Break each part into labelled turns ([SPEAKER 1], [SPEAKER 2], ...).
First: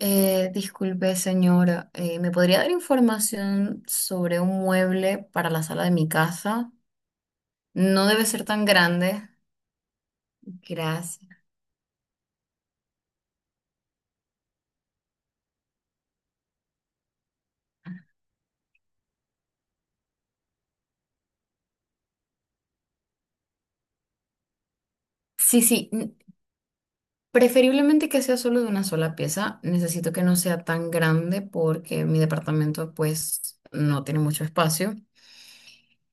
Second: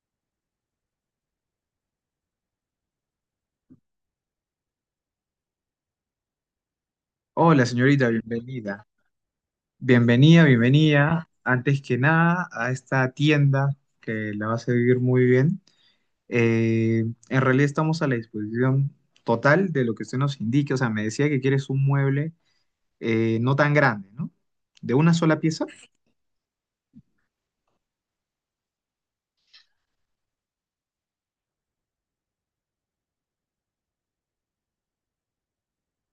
[SPEAKER 1] Disculpe, señora, ¿me podría dar información sobre un mueble para la sala de mi casa?
[SPEAKER 2] Hola,
[SPEAKER 1] No
[SPEAKER 2] señorita,
[SPEAKER 1] debe ser tan
[SPEAKER 2] bienvenida.
[SPEAKER 1] grande.
[SPEAKER 2] Bienvenida,
[SPEAKER 1] Gracias.
[SPEAKER 2] bienvenida, antes que nada, a esta tienda que la vas a vivir muy bien. En realidad estamos a la disposición total de lo que usted nos indique. O sea, me decía que quieres un mueble no tan grande, ¿no? ¿De una sola
[SPEAKER 1] Sí,
[SPEAKER 2] pieza?
[SPEAKER 1] sí, mm, Preferiblemente que sea solo de una sola pieza. Necesito que no sea tan grande porque mi departamento pues no tiene mucho espacio.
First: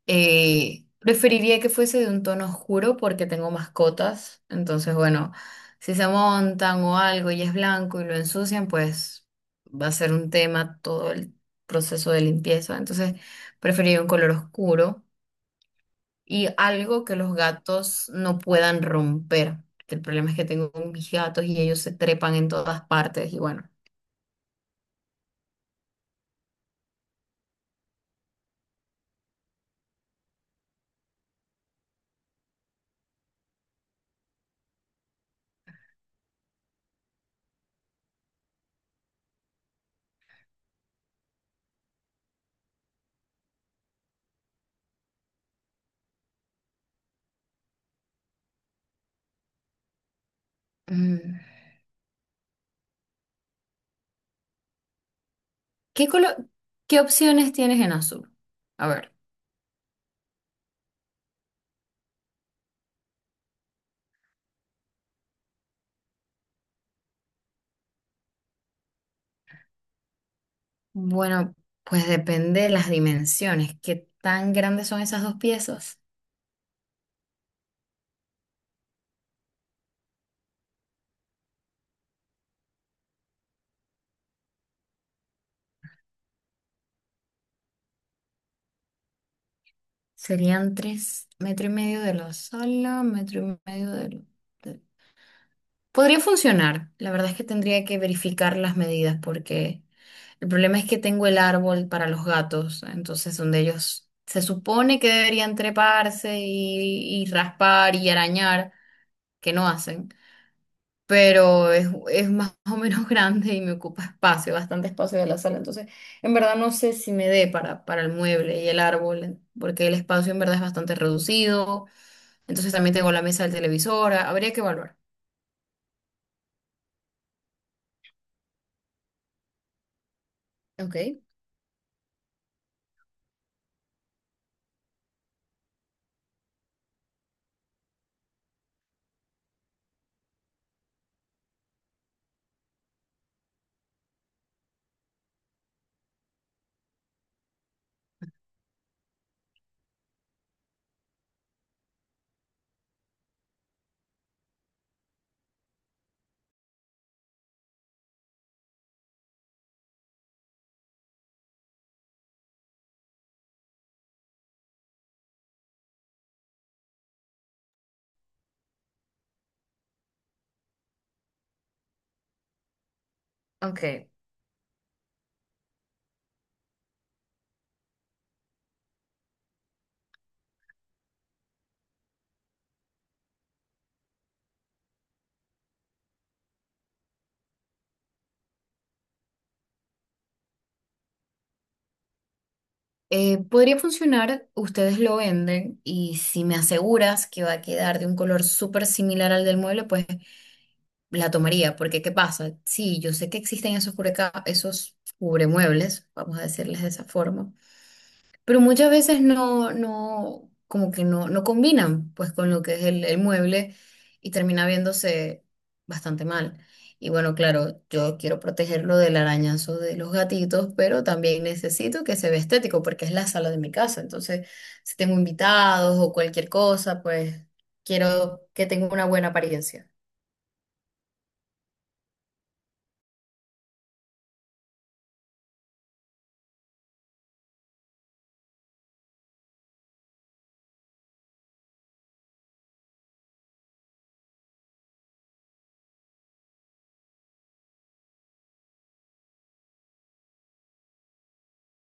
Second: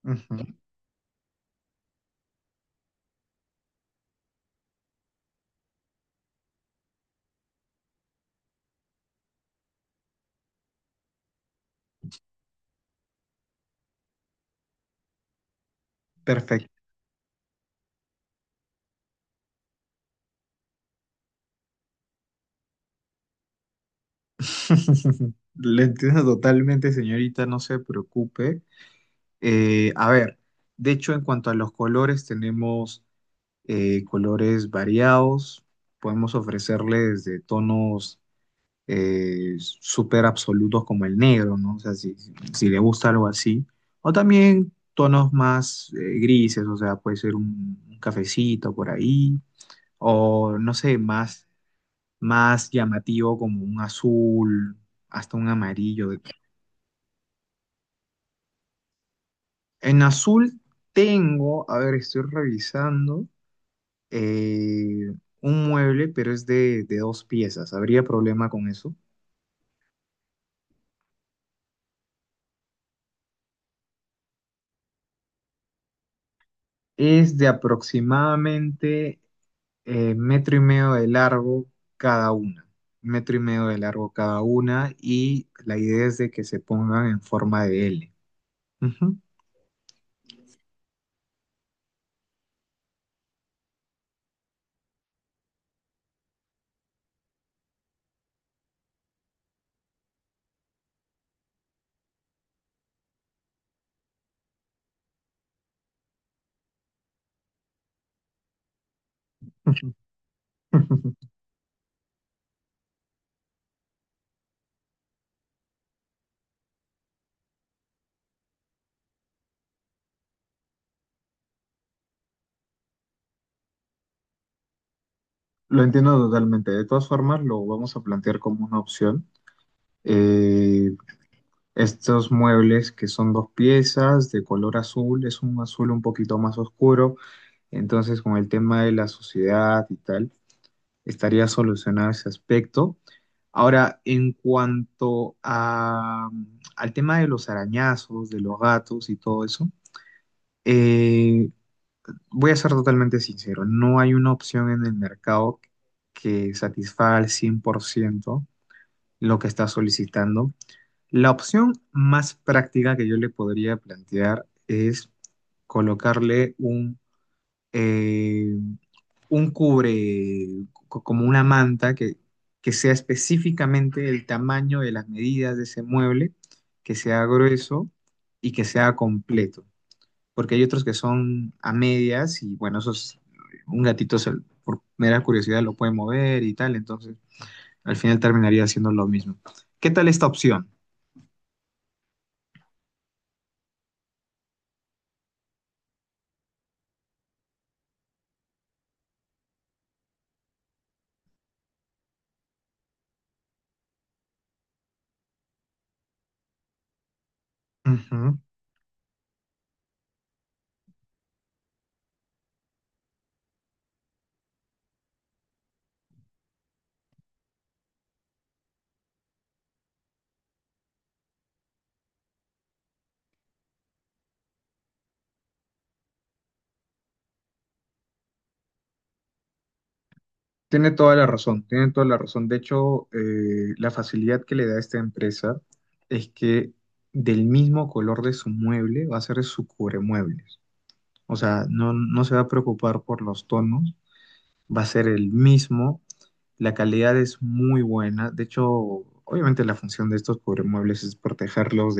[SPEAKER 2] Ujú.
[SPEAKER 1] Preferiría que fuese de un tono oscuro porque tengo mascotas, entonces bueno, si se montan o algo y es blanco y lo ensucian, pues va a ser un tema todo el proceso de limpieza. Entonces preferiría un color oscuro y
[SPEAKER 2] Perfecto.
[SPEAKER 1] algo que los gatos no puedan romper, que el problema es que tengo mis gatos y ellos se trepan en todas partes y bueno.
[SPEAKER 2] Le entiendo totalmente, señorita, no se preocupe. A ver, de hecho, en cuanto a los colores, tenemos colores variados. Podemos ofrecerles de tonos súper absolutos como el negro, ¿no? O sea, si le gusta algo así. O también tonos más grises, o sea, puede ser un cafecito por ahí. O no sé,
[SPEAKER 1] Mm,
[SPEAKER 2] más llamativo como un azul, hasta un
[SPEAKER 1] ¿Qué
[SPEAKER 2] amarillo.
[SPEAKER 1] color qué opciones tienes en azul? A ver.
[SPEAKER 2] En azul tengo, a ver, estoy revisando. eh, un mueble, pero es de dos piezas. ¿Habría problema con eso?
[SPEAKER 1] Bueno, pues depende de las dimensiones. ¿Qué tan grandes son esas dos piezas?
[SPEAKER 2] Es de aproximadamente metro y medio de largo cada una. Metro y medio de largo cada una y la idea es de que se pongan en forma de L. Ujú.
[SPEAKER 1] Serían tres metro y medio de lo solo, metro y medio de lo... de- Podría funcionar. La verdad es que tendría que verificar las medidas porque el problema es que tengo el árbol para los gatos, entonces donde ellos se supone que deberían treparse y, raspar y arañar, que no hacen. Pero es más o menos grande y me ocupa espacio, bastante espacio de la sala. Entonces, en verdad no sé si me dé para el mueble y el árbol, porque el espacio en verdad es bastante reducido. Entonces también tengo la mesa del televisor. Ah, habría que evaluar.
[SPEAKER 2] Lo entiendo totalmente. De todas formas, lo vamos a plantear como una opción. Eh,
[SPEAKER 1] Ok.
[SPEAKER 2] estos muebles que son dos piezas de color azul, es un azul un poquito más oscuro. Entonces, con el tema de la sociedad y tal, estaría solucionado ese aspecto. Ahora, en cuanto a, al tema de los arañazos, de los gatos y todo eso, eh, voy a ser totalmente sincero, no hay una opción en el mercado que satisfaga al 100% lo que está solicitando. La opción más práctica que yo le podría plantear es colocarle eh, un como una manta que sea
[SPEAKER 1] Ok.
[SPEAKER 2] específicamente el tamaño de las medidas de ese mueble, que sea grueso y que sea completo. Porque hay otros que son a medias y bueno, esos, un gatito se- por mera curiosidad lo puede mover y tal, entonces al final terminaría haciendo lo mismo. ¿Qué tal esta opción?
[SPEAKER 1] Podría funcionar, ustedes lo venden y si me aseguras que va a quedar de un color súper similar al del mueble, pues la tomaría, porque ¿qué pasa? Sí, yo sé que existen esos cubreca esos cubremuebles, vamos a decirles de esa forma.
[SPEAKER 2] Ujú.
[SPEAKER 1] Pero muchas veces como que no combinan pues con lo que es el mueble y termina viéndose bastante mal. Y bueno, claro, yo quiero protegerlo del arañazo de los gatitos, pero también necesito que se vea estético porque es la sala de mi casa. Entonces, si tengo invitados o cualquier cosa, pues quiero que tenga una buena apariencia.
[SPEAKER 2] Tiene toda la razón, tiene toda la razón. De hecho, la facilidad que le da esta empresa es que del mismo color de su mueble va a ser su cubremuebles. O sea, no se va a preocupar por los tonos, va a ser el mismo. La calidad es muy buena. De hecho, obviamente la función de estos cubremuebles es protegerlos,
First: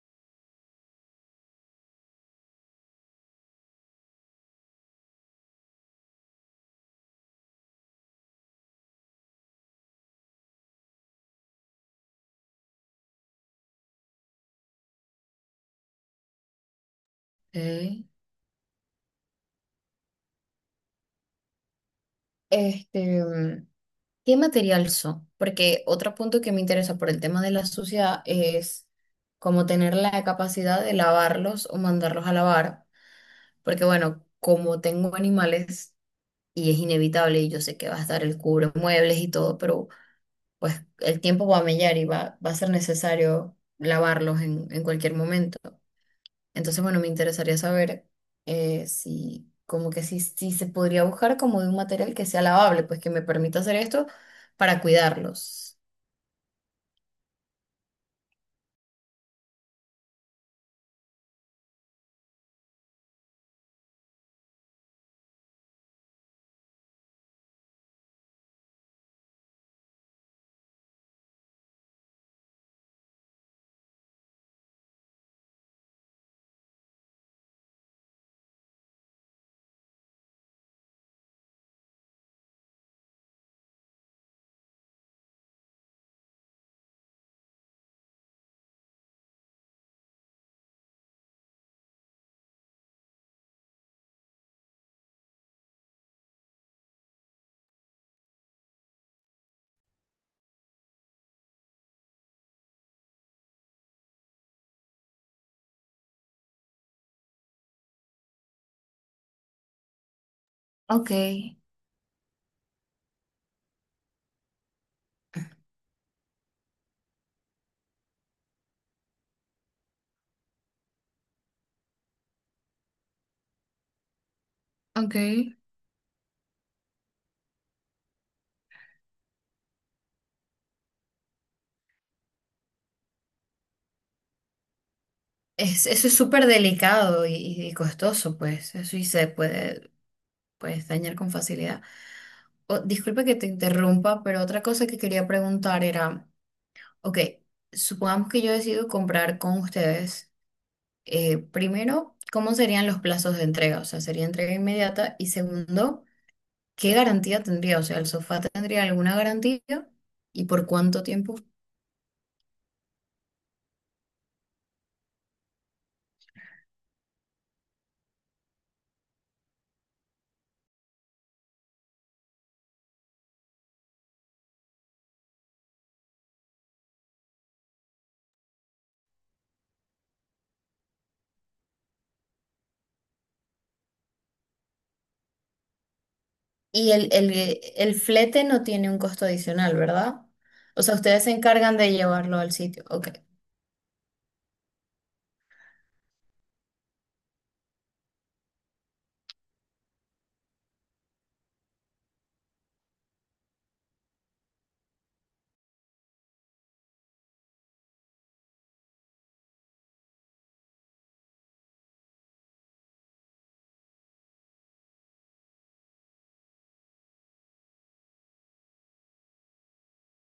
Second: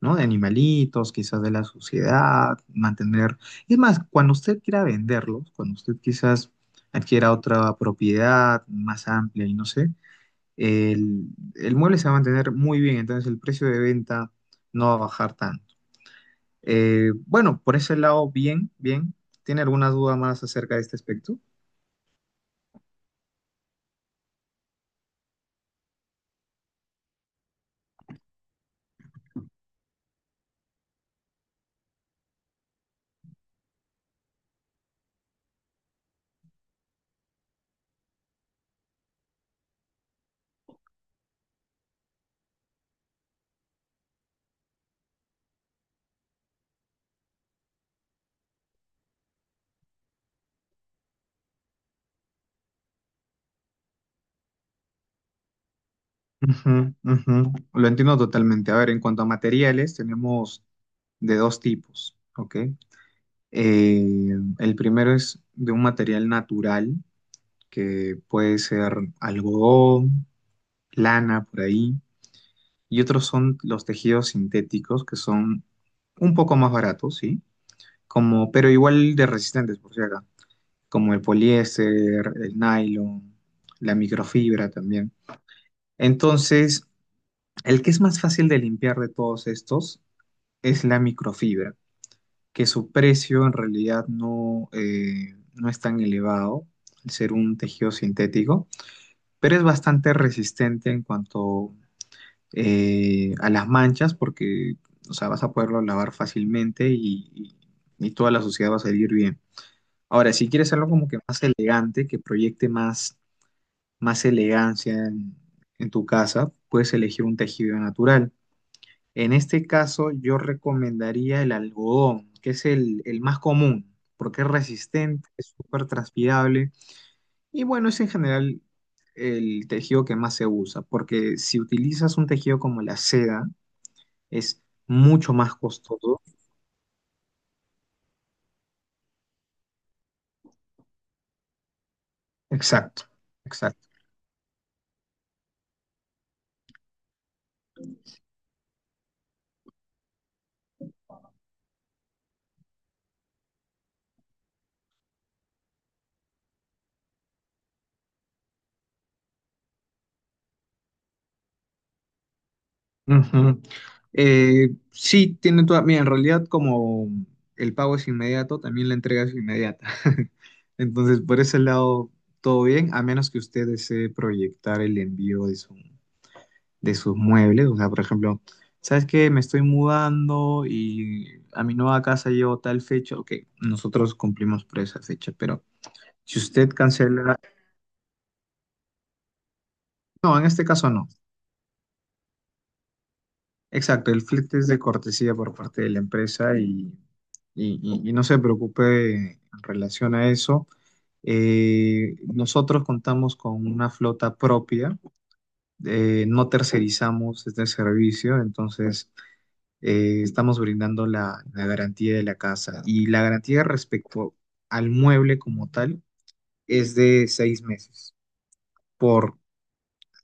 [SPEAKER 2] ¿no? De animalitos, quizás de la sociedad, mantener. Es más, cuando usted quiera venderlos, cuando usted quizás adquiera otra propiedad más amplia y no sé, el, el mueble se va a mantener muy bien, entonces el precio de venta no va a bajar tanto. Bueno, por ese
[SPEAKER 1] Ok.
[SPEAKER 2] lado, bien, bien. ¿Tiene alguna duda más acerca de este aspecto?
[SPEAKER 1] Este, mm, ¿Qué material son? Porque otro punto que me interesa por el tema de la suciedad es como tener la capacidad de lavarlos o mandarlos a lavar, porque bueno, como tengo animales y es inevitable y yo sé que va a estar el cubre muebles y todo, pero pues el tiempo va a mellar y va a ser necesario lavarlos en cualquier momento. Entonces, bueno, me interesaría saber si como que si se podría buscar como de un material que sea lavable, pues que me permita hacer esto para cuidarlos.
[SPEAKER 2] Ujú, ujú. Lo entiendo totalmente. A ver, en cuanto a materiales, tenemos de dos tipos, ¿ok? Eh, el primero es de un material natural, que puede ser algodón, lana, por ahí. Y otros son los tejidos sintéticos, que son un poco más baratos, ¿sí? Como, pero igual de resistentes, por si acá, como el poliéster, el nylon, la microfibra también. Entonces, el que es más fácil de limpiar de todos estos es la microfibra, que su precio en realidad no es tan elevado, al ser un tejido sintético, pero es bastante resistente en cuanto a las manchas, porque o sea, vas a poderlo lavar fácilmente y toda la suciedad va a salir bien. Ahora, si quieres algo como
[SPEAKER 1] Ok,
[SPEAKER 2] que más elegante, que proyecte más, más elegancia en tu casa, puedes elegir un tejido natural. En este caso, yo recomendaría el algodón, que es el más común, porque es
[SPEAKER 1] ok.
[SPEAKER 2] resistente, es súper transpirable y bueno, es en general el tejido que más se usa, porque si utilizas un tejido como la seda, es mucho más
[SPEAKER 1] Es, eso es
[SPEAKER 2] costoso.
[SPEAKER 1] súper delicado y costoso, pues. Eso y se puede, pues, dañar con facilidad.
[SPEAKER 2] Exacto,
[SPEAKER 1] Disculpa que te
[SPEAKER 2] exacto.
[SPEAKER 1] interrumpa, pero otra cosa que quería preguntar era, ok, supongamos que yo decido comprar con ustedes. Primero, ¿cómo serían los plazos de entrega? O sea, ¿sería entrega inmediata? Y segundo, ¿qué garantía tendría? O sea, ¿el sofá tendría alguna garantía? ¿Y por cuánto tiempo?
[SPEAKER 2] Ujú. Sí, tiene toda. Mira, en realidad, como el pago es inmediato, también la entrega es inmediata. Entonces, por ese lado, todo bien, a menos que usted desee proyectar el envío de de sus muebles. O sea, por ejemplo, ¿sabes qué? Me estoy mudando y a mi nueva casa llevo tal fecha. Ok, nosotros cumplimos por esa fecha, pero si usted
[SPEAKER 1] Y el,
[SPEAKER 2] cancela.
[SPEAKER 1] el, el flete no tiene un costo adicional, ¿verdad?
[SPEAKER 2] No, en este
[SPEAKER 1] O
[SPEAKER 2] caso
[SPEAKER 1] sea,
[SPEAKER 2] no.
[SPEAKER 1] ustedes se encargan de llevarlo al sitio. Ok.
[SPEAKER 2] Exacto, el flete es de cortesía por parte de la empresa y no se preocupe en relación a eso. Nosotros contamos con una flota propia, no tercerizamos este servicio, entonces estamos brindando la garantía de la casa y la garantía respecto al mueble como tal es de 6 meses por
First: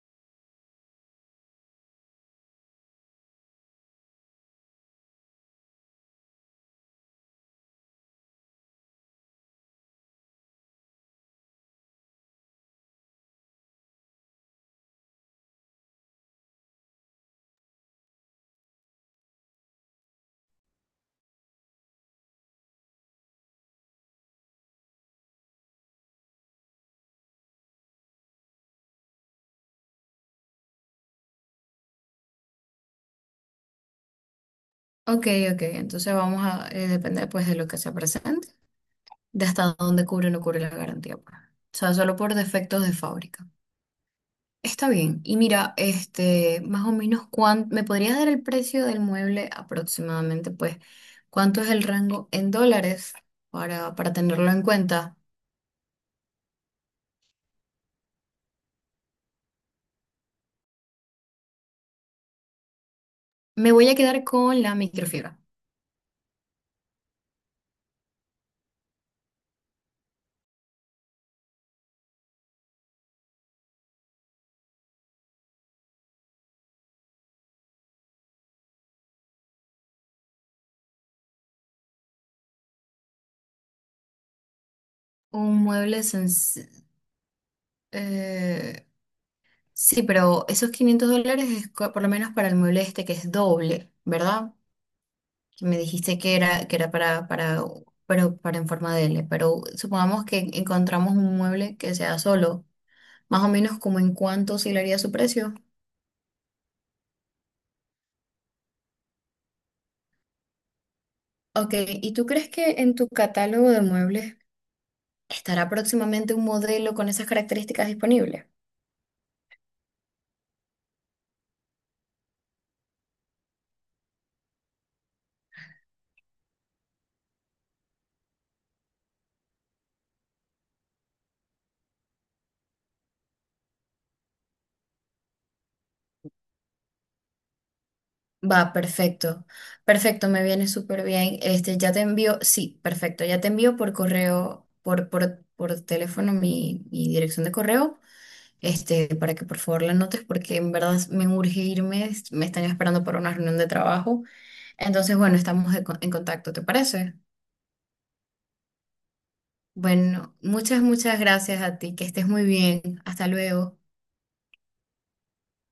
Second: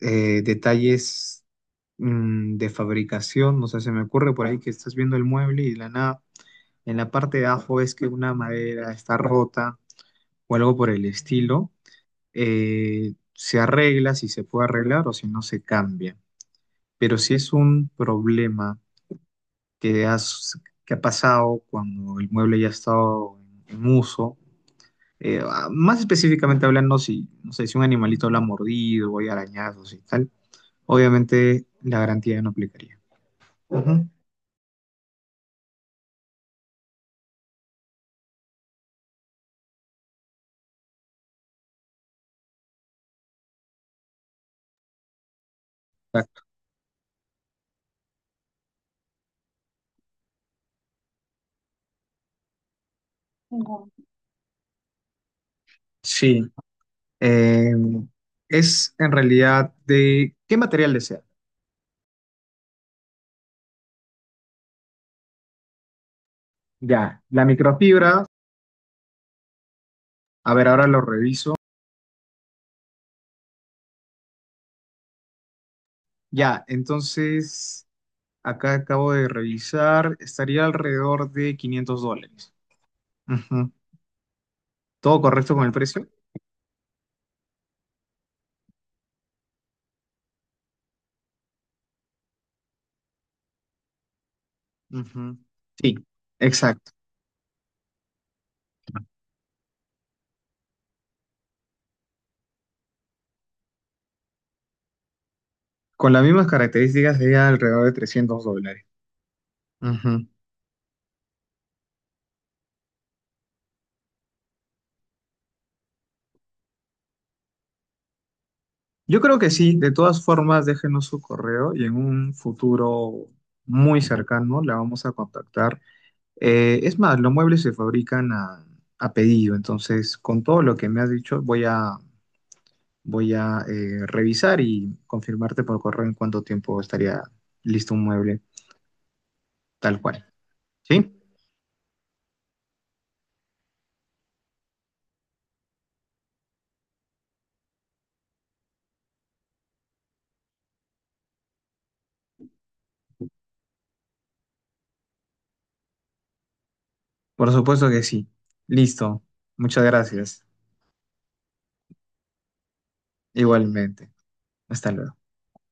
[SPEAKER 2] detalles de fabricación, no sé, se me ocurre por ahí que estás viendo el mueble y de la nada, en la parte de abajo es que una madera está rota o algo por el estilo, se arregla si se puede arreglar o si no se cambia. Pero si es un problema que ha pasado cuando el mueble ya ha estado en uso, más específicamente hablando, si, no sé, si un animalito lo ha mordido o hay arañazos y tal, obviamente la garantía no aplicaría. Ujú.
[SPEAKER 1] Ok, ok. Entonces vamos a depender pues de lo que se presente, de hasta dónde cubre o no cubre la garantía. Pues. O sea, solo por defectos de fábrica. Está bien. Y mira,
[SPEAKER 2] Exacto.
[SPEAKER 1] este, más o menos, ¿cuánto, me podrías dar el precio del mueble aproximadamente? Pues, ¿cuánto es el rango en dólares para tenerlo en cuenta?
[SPEAKER 2] Sí, eh, es en realidad de qué material desea.
[SPEAKER 1] Me voy a quedar con la microfibra.
[SPEAKER 2] Ya, la microfibra, a ver, ahora lo reviso. Ya, entonces, acá acabo de revisar, estaría alrededor de $500. Ujú. ¿Todo
[SPEAKER 1] Un
[SPEAKER 2] correcto con el
[SPEAKER 1] mueble
[SPEAKER 2] precio?
[SPEAKER 1] sencillo. Eh, sí, pero esos $500 es co- por lo menos para el mueble este que es doble, ¿verdad?
[SPEAKER 2] Ujú.
[SPEAKER 1] Que me
[SPEAKER 2] Sí,
[SPEAKER 1] dijiste que era
[SPEAKER 2] exacto.
[SPEAKER 1] pero para en forma de L, pero supongamos que encontramos un mueble que sea solo, más o menos como en cuánto oscilaría su precio.
[SPEAKER 2] Con las mismas características sería alrededor de $300. Ujú.
[SPEAKER 1] Ok, ¿y tú crees que en tu catálogo de muebles estará próximamente un modelo con esas características disponibles?
[SPEAKER 2] Yo creo que sí, de todas formas, déjenos su correo y en un futuro muy cercano la vamos a contactar. Es más, los muebles se fabrican a pedido, entonces con todo lo que me has dicho voy a revisar y confirmarte por correo en cuánto tiempo estaría listo un mueble
[SPEAKER 1] Va, perfecto.
[SPEAKER 2] tal
[SPEAKER 1] Perfecto,
[SPEAKER 2] cual.
[SPEAKER 1] me viene súper
[SPEAKER 2] ¿Sí?
[SPEAKER 1] bien. Este, ya te envío, sí, perfecto, ya te envío por correo, por teléfono mi dirección de correo, este, para que por favor la anotes, porque en verdad me urge irme, me están esperando para una reunión de trabajo. Entonces, bueno, estamos de en contacto, ¿te parece?
[SPEAKER 2] Por supuesto que sí. Listo. Muchas
[SPEAKER 1] Bueno,
[SPEAKER 2] gracias.
[SPEAKER 1] muchas gracias a ti, que estés muy bien. Hasta luego.
[SPEAKER 2] Igualmente. Hasta luego.